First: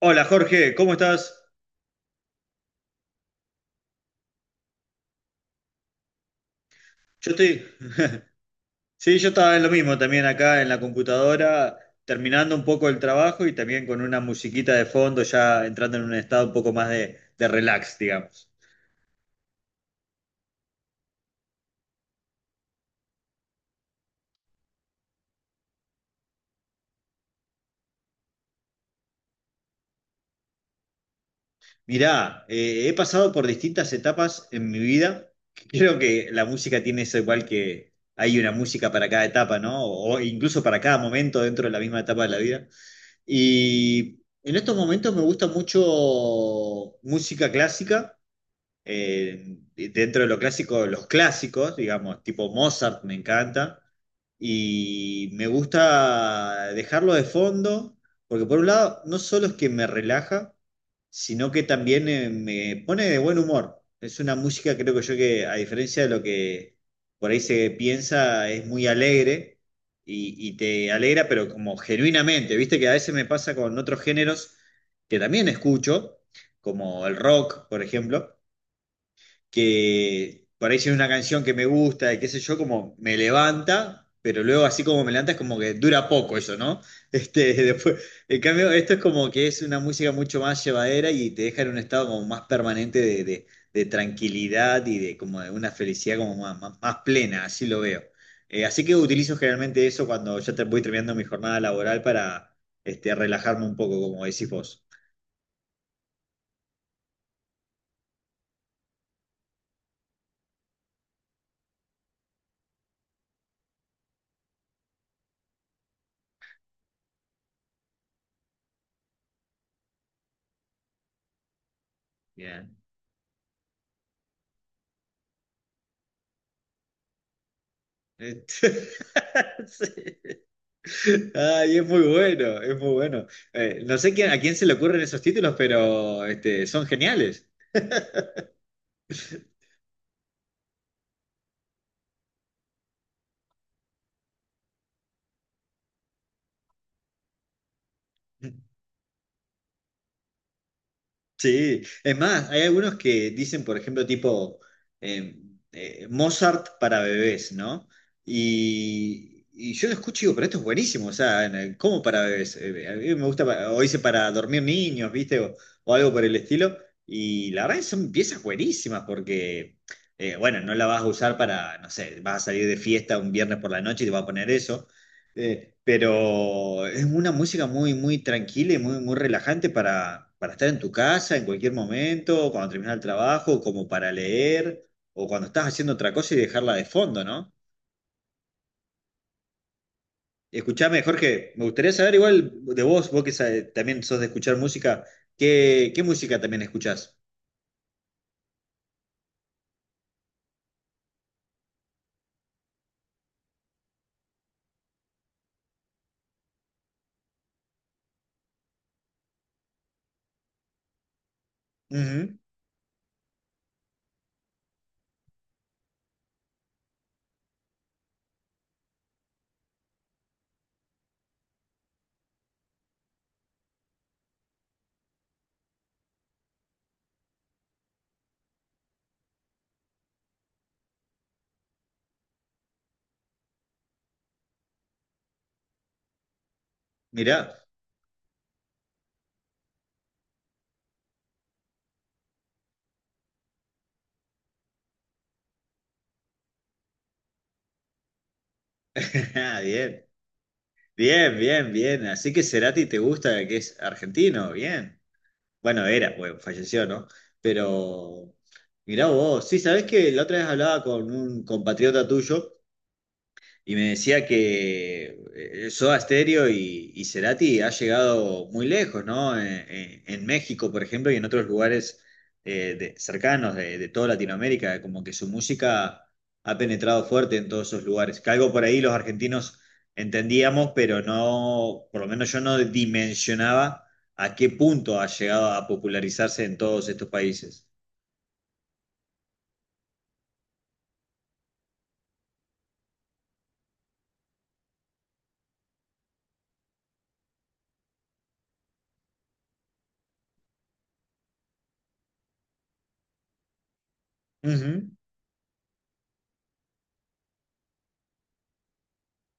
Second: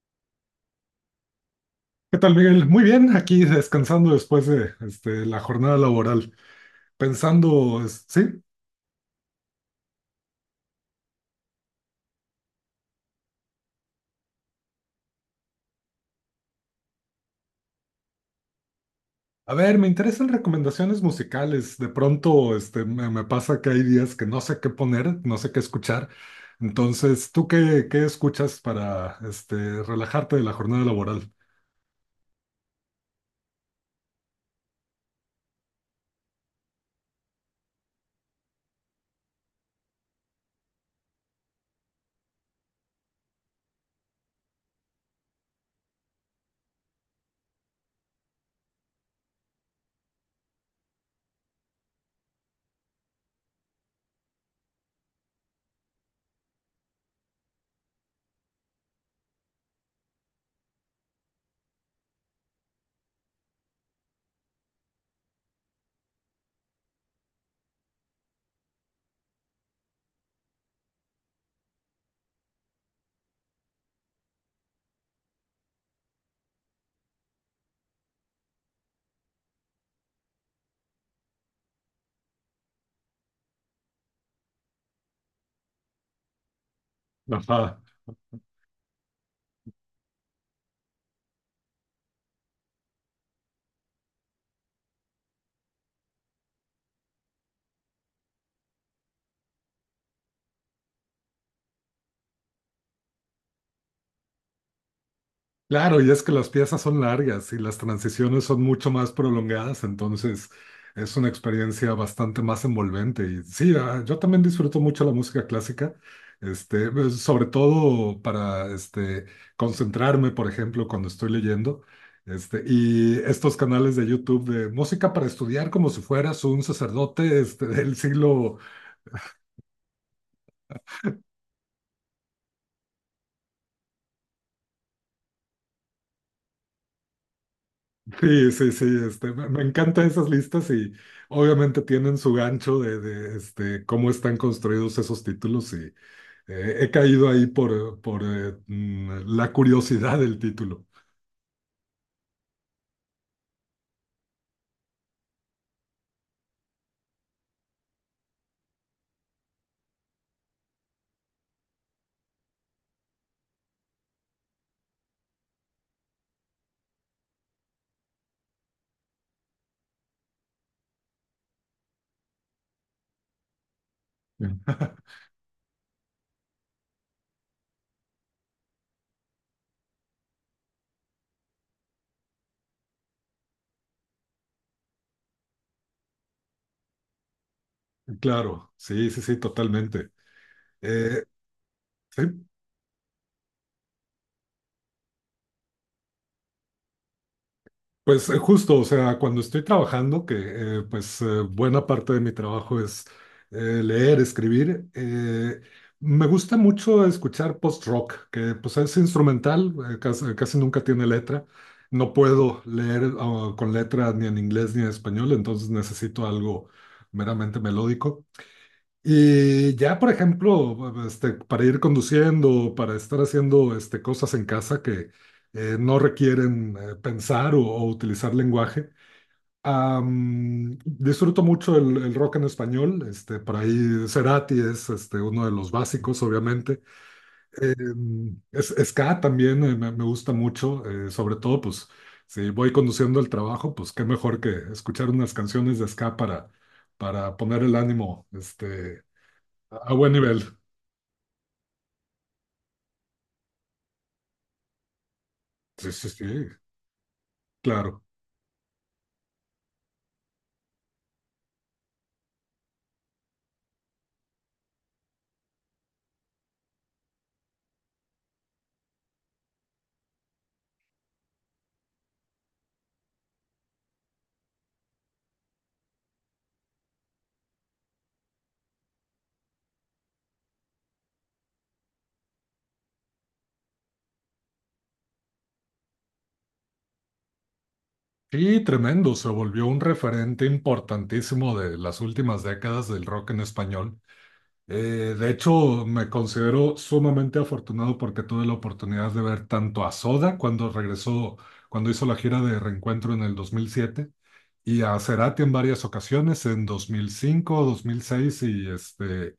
Hola Jorge, ¿cómo estás? ¿Qué tal, Miguel? Muy bien, aquí descansando después de la jornada laboral, Yo estoy, pensando, sí, sí, yo estaba en lo mismo también acá en la computadora, terminando un poco el trabajo y también con una musiquita de fondo, ya entrando en un estado un poco más de relax, digamos. a ver, me interesan recomendaciones musicales. De pronto, me pasa que hay días que no sé qué poner, no sé qué escuchar. Entonces, ¿tú qué escuchas para relajarte de la jornada laboral? Mirá, he pasado por distintas etapas en mi vida. Creo que la música tiene eso igual que hay una música para cada etapa, ¿no? O incluso para cada momento dentro de la misma etapa de la vida. Y en estos momentos me gusta mucho música clásica. Dentro de lo clásico, los clásicos, digamos, tipo Mozart me encanta, y me gusta dejarlo de fondo, porque por un lado, no solo es que me relaja, sino que también me pone de buen humor. Es una música, creo que yo, que a diferencia de lo que por ahí se piensa, es muy alegre. Y te alegra, pero como genuinamente, viste que a veces me pasa con otros géneros que también escucho, como el rock, por ejemplo, que por ahí si hay una canción que me gusta y qué sé yo, como me levanta, pero luego así como me levanta es como que dura poco eso, ¿no? Este, Ajá. después, en cambio, esto es como que es una música mucho más llevadera y te deja en un estado como más permanente de tranquilidad y de como de una felicidad como más, más plena, así lo veo. Así que utilizo generalmente eso cuando ya te voy terminando mi jornada laboral para este, relajarme un poco, como decís vos. Claro, y es que las piezas son largas y las transiciones son mucho más prolongadas, entonces es una experiencia bastante más envolvente. Y sí, yo también disfruto mucho la música clásica, sobre todo para concentrarme, por ejemplo, cuando estoy leyendo. Este, Bien. y estos canales de YouTube de música para estudiar como si fueras un sacerdote del Eh, siglo. sí. Ay, es muy bueno, es muy bueno. No sé quién- ¿A quién se le ocurren esos títulos? Pero este, son geniales. Sí, sí, sí, me encantan esas listas y obviamente tienen su gancho de cómo están construidos esos títulos y he caído ahí por la curiosidad del título. Sí, es más, hay algunos que dicen, por ejemplo, tipo eh, Mozart para bebés, ¿no? Y yo lo escucho y digo, pero esto es buenísimo, o sea, ¿cómo para bebés? A mí me gusta, o hice para dormir niños, ¿viste? O algo por el estilo. Y la verdad que son piezas buenísimas porque, bueno, no la vas a usar para, no sé, vas a salir de fiesta un viernes por la noche y te vas a poner eso, pero es una música muy, muy tranquila y muy, muy relajante para estar en tu casa en cualquier momento, cuando terminas el trabajo, como para leer, o cuando estás haciendo otra cosa y dejarla de fondo, ¿no? Claro, sí, sí, sí, totalmente. Escuchame, Eh, Jorge, me gustaría saber sí. igual de vos, también sos de escuchar música, ¿qué, qué música también escuchás? Pues justo, o sea, cuando estoy trabajando, que buena parte de mi trabajo es leer, escribir, me gusta mucho escuchar post-rock, que pues es instrumental, casi nunca tiene letra. No Ujú, puedo leer con letra ni en inglés ni en español, entonces necesito algo meramente melódico. Y ya, por ejemplo, para ir conduciendo, para estar haciendo cosas en casa que no requieren pensar o utilizar lenguaje. Disfruto mucho el rock en español. Este, por ahí Cerati es uno de los básicos, obviamente. mirá, Ska también me gusta mucho, sobre todo, pues, si voy conduciendo el trabajo, pues qué mejor que escuchar unas canciones de ska para poner el ánimo, a bien, buen nivel. bien, bien, bien. Así que Cerati te gusta, que es argentino, bien. Bueno, Sí, sí, era, sí, pues falleció, ¿no? claro. Pero mirá vos, sí, sabés que la otra vez hablaba con un compatriota tuyo y me decía que Soda Stereo y Cerati ha llegado muy lejos, ¿no? En México, por ejemplo, y en otros lugares cercanos de toda Latinoamérica, como que su música ha penetrado fuerte en todos esos lugares. Que algo por ahí los argentinos entendíamos, pero no, por lo menos yo no dimensionaba a qué punto ha llegado a popularizarse en todos estos países. Sí, tremendo. Se volvió un referente importantísimo de las últimas décadas del rock en español. De hecho, me considero sumamente afortunado porque tuve la oportunidad de ver tanto a Soda cuando regresó, cuando hizo la gira de Reencuentro en el 2007 y Ujú, a Cerati en varias ocasiones en dos mil cinco, dos mil seis y este.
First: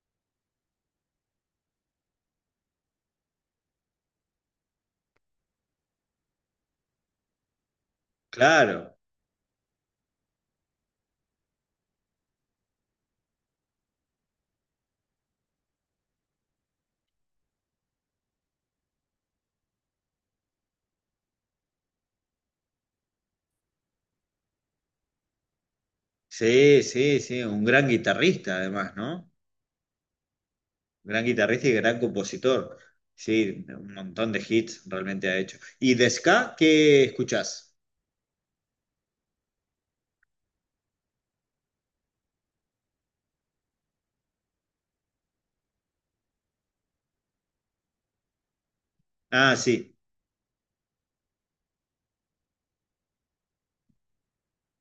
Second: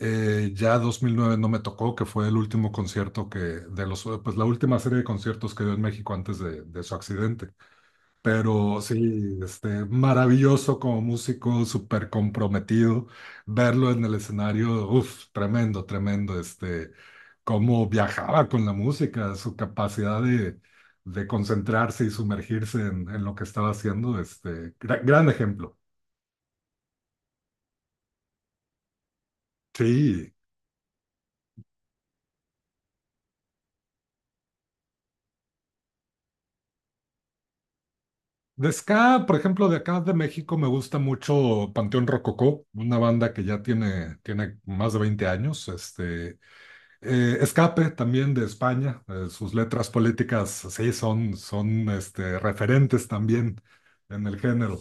Ya 2009 no me tocó, que fue el último concierto de los, pues la última serie de conciertos que dio en México antes de su accidente. Pero claro, sí, maravilloso como músico, súper comprometido. Verlo en el escenario, uff, tremendo, tremendo. Cómo viajaba con la música, su capacidad de concentrarse y sumergirse en lo que estaba haciendo. Gran ejemplo. sí, sí, sí, un gran guitarrista además, ¿no? Sí. Gran guitarrista y gran compositor. Sí, un montón de hits realmente ha hecho. ¿Y de ska qué escuchás? De ska, por ejemplo, de acá de México me gusta mucho Panteón Rococó, una banda que tiene más de 20 años. Escape también de España, sus Ah, letras sí, políticas sí son referentes también en el género.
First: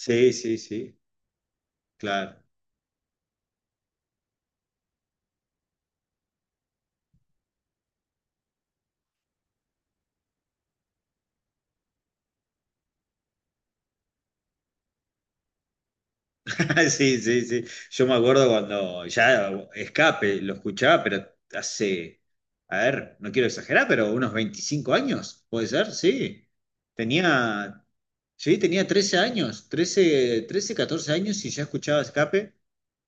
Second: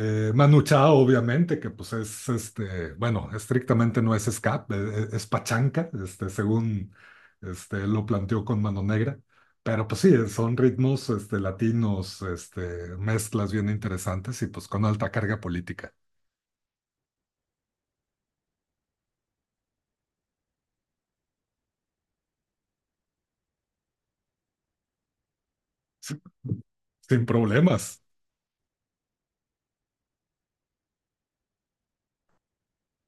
Sí, Manu Chao, sí, obviamente, que pues claro. Bueno, estrictamente no es ska, es pachanca, según lo planteó con Mano Negra, pero pues sí, son ritmos latinos, mezclas bien interesantes y pues con alta carga política. Sí, sí, sí. Yo me acuerdo cuando ya Escape lo escuchaba, pero hace, a ver, no quiero exagerar, pero unos 25 años, puede ser, sí. Sin Tenía, problemas. sí, tenía 13 años, 14 años y ya escuchaba Escape.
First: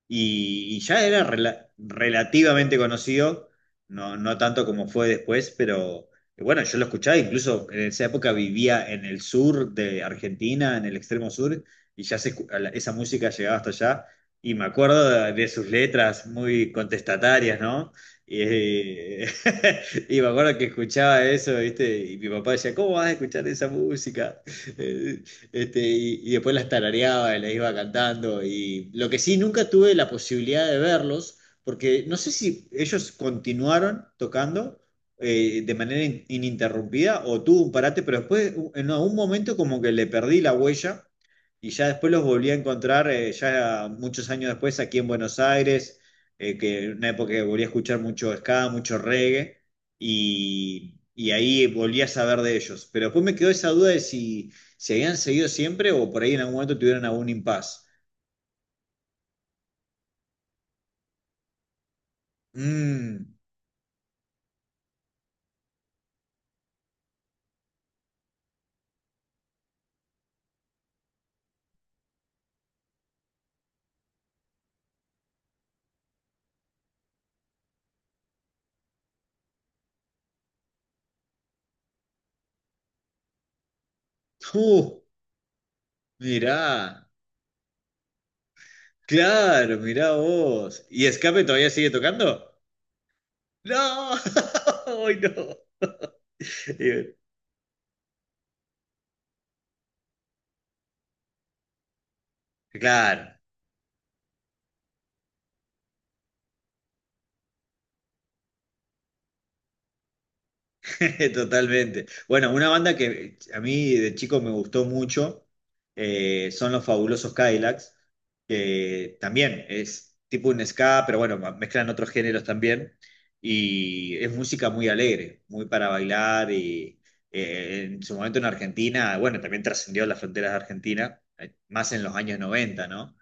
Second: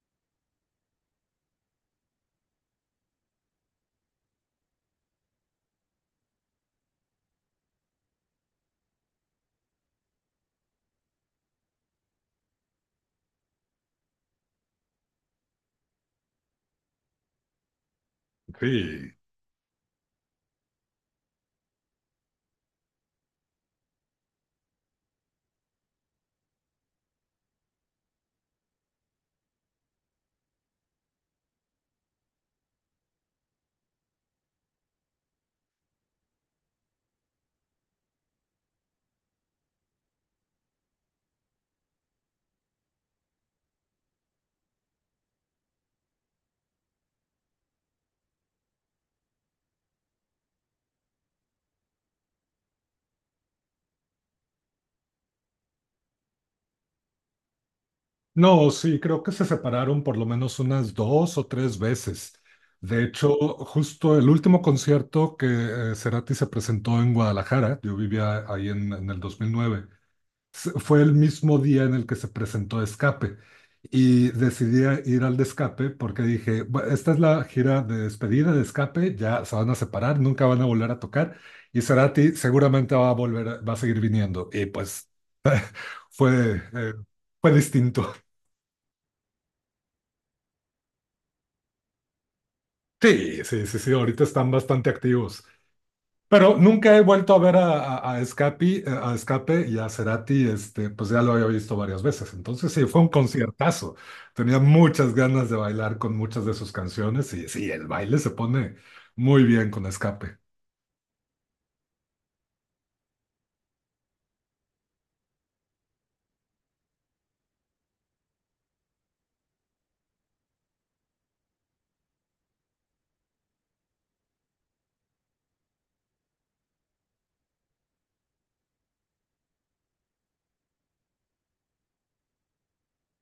Y ya era relativamente conocido, no, no tanto como fue después, pero bueno, yo lo escuchaba, incluso en esa época vivía en el sur de Argentina, en el extremo sur, y ya se escu- a la- esa música llegaba hasta allá, y me acuerdo de sus letras muy contestatarias, ¿no? Y, Sí. Y me acuerdo que escuchaba eso, ¿viste? Y mi papá decía, ¿cómo vas a escuchar esa música? Este, y después las tarareaba y las iba cantando. Y lo que sí, nunca tuve la posibilidad de verlos, porque no sé si ellos continuaron tocando de manera ininterrumpida o tuvo un parate, pero después en algún momento como que le perdí la huella y ya después los volví a encontrar ya muchos años después aquí en Buenos Aires, que en una época que volví a escuchar mucho ska, mucho reggae y ahí volví a saber de ellos. Pero después me quedó esa duda de si ¿se habían seguido siempre o por ahí en algún momento tuvieron algún impas? No, sí, creo que se separaron por lo menos unas dos o tres veces. De Mmm, hecho, justo el último concierto que Cerati se presentó en Guadalajara, yo vivía ahí en el 2009, fue el mismo día en el que se presentó Escape. Y decidí ir al de Escape porque dije, Esta es la gira de despedida de Escape, ya se van a separar, nunca van a volver a tocar y Cerati seguramente va a volver, va a seguir viniendo. Y uh, pues fue, mirá, fue distinto". claro, mirá vos. ¿Y Escape todavía sigue tocando? Sí, sí, sí, sí, No, ahorita están bastante hoy activos. no. Pero nunca he Y- vuelto a ver a Escape y a Cerati, pues ya lo había visto varias veces. Entonces sí, fue un Claro. conciertazo. Tenía muchas ganas de bailar con muchas de sus canciones y sí, el baile se pone muy bien con Escape, Totalmente. Bueno, una banda que a mí de chico me gustó mucho son los Fabulosos Cadillacs, que también es tipo un ska, pero bueno, mezclan otros géneros también. Y es música muy alegre, muy para bailar. Y en su momento en Argentina, bueno, también trascendió las fronteras de Argentina, más en los años noventa, ¿no?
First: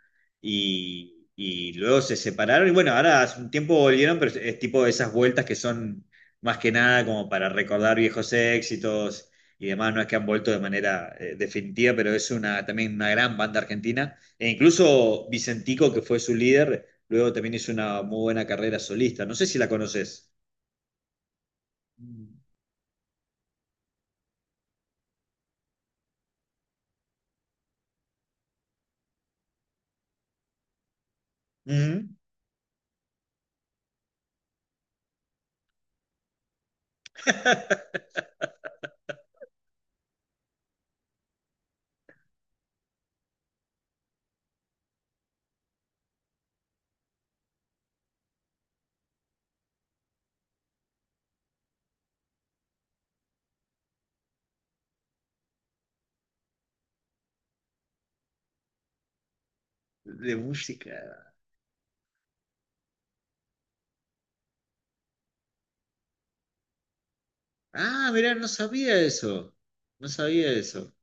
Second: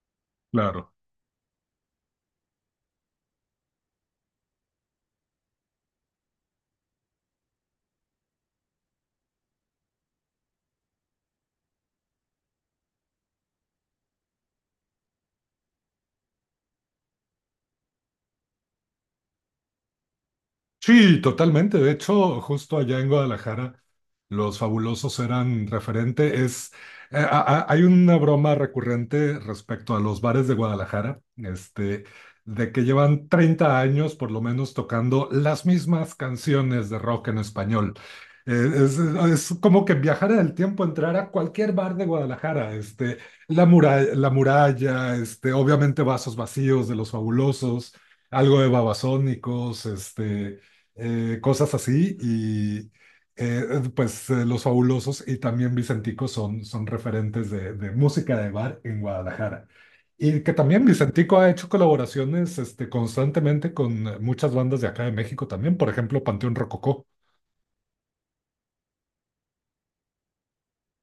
claro. Y luego se separaron y bueno, ahora hace un tiempo volvieron, pero es tipo esas vueltas que son más que nada como para recordar viejos éxitos y demás, no es que han vuelto de manera definitiva, pero es una, también una gran banda argentina. E incluso Vicentico, que fue su líder, luego también hizo una muy buena carrera solista. No sé si la conoces. Sí, totalmente. De Mm. hecho, justo allá en Guadalajara, los fabulosos eran referente. Hay una broma recurrente respecto a los bares de Guadalajara, Ujú. de que llevan 30 años por lo menos tocando las mismas canciones de rock en español. Es como que viajar en el tiempo, entrar a cualquier bar de Guadalajara, la muralla, obviamente vasos vacíos de los fabulosos, algo de Babasónicos, cosas así y eh, Los Fabulosos y también Vicentico son referentes de música de bar en Guadalajara. De Y que también música. Vicentico ha hecho colaboraciones constantemente con muchas bandas de acá de México también, por ejemplo, Panteón Rococó. Ah, mirá, no sabía eso. No sabía eso.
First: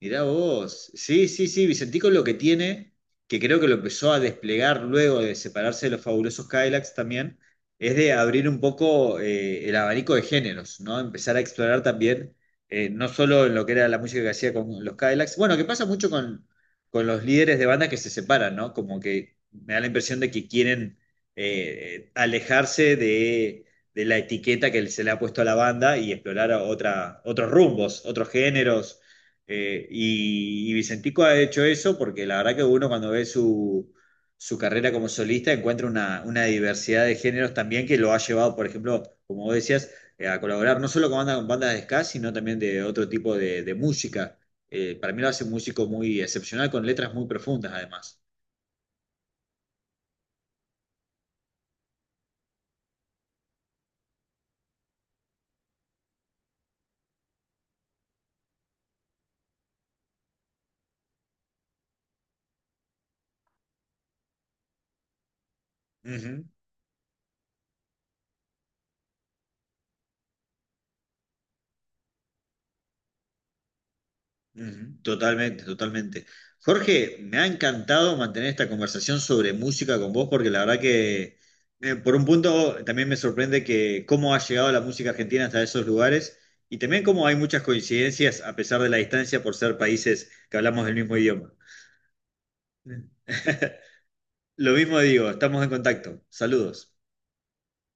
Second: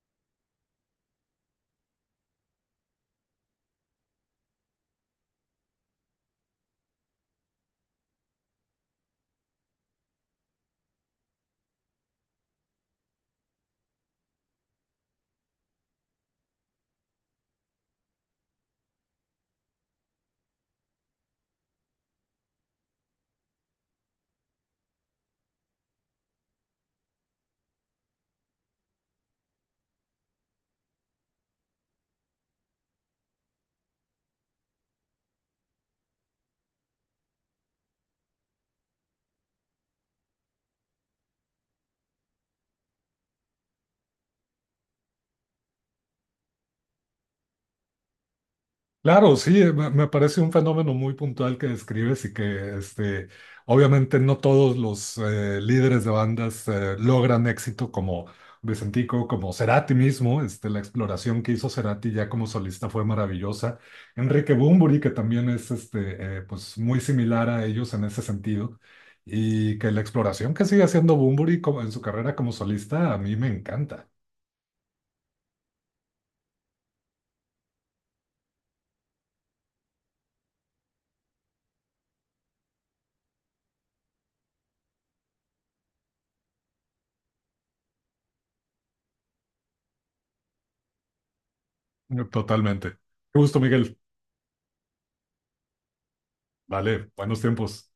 Mirá vos. Sí, sí, sí, Vicentico lo que tiene, que creo que lo empezó a desplegar luego de separarse de los fabulosos Cadillacs también, es de abrir un poco el abanico de géneros, ¿no? Empezar a explorar también, no solo en lo que era la música que hacía con los Cadillacs, bueno, que pasa mucho con los líderes de banda que se separan, ¿no? Como que me da la impresión de que quieren alejarse de la etiqueta que se le ha puesto a la banda y explorar otra, otros rumbos, otros géneros y Vicentico ha hecho eso porque la verdad que uno cuando ve su, su carrera como solista encuentra una diversidad de géneros también que lo ha llevado, por ejemplo, como vos decías, a colaborar no solo con bandas de ska, sino también de otro tipo de música. Para mí lo hace un músico muy excepcional con letras muy profundas además. Claro, sí, me parece un fenómeno muy puntual que describes y que obviamente no todos los líderes de bandas logran éxito como Vicentico, como Cerati mismo. Este, la exploración que hizo Cerati ya como solista fue maravillosa. Enrique Bunbury, que también es pues muy similar a ellos en ese sentido. Y que la exploración que sigue haciendo Bunbury en su carrera como solista a mí me encanta. Ujú, totalmente, totalmente. Jorge, me ha encantado mantener esta conversación sobre música con vos porque la verdad que por un punto también me sorprende que cómo ha llegado la música argentina hasta esos lugares y también cómo hay muchas coincidencias a pesar de la distancia por ser países que hablamos del mismo idioma. Totalmente. Qué gusto, Miguel. Lo mismo digo, estamos en contacto. Saludos. Vale, buenos tiempos.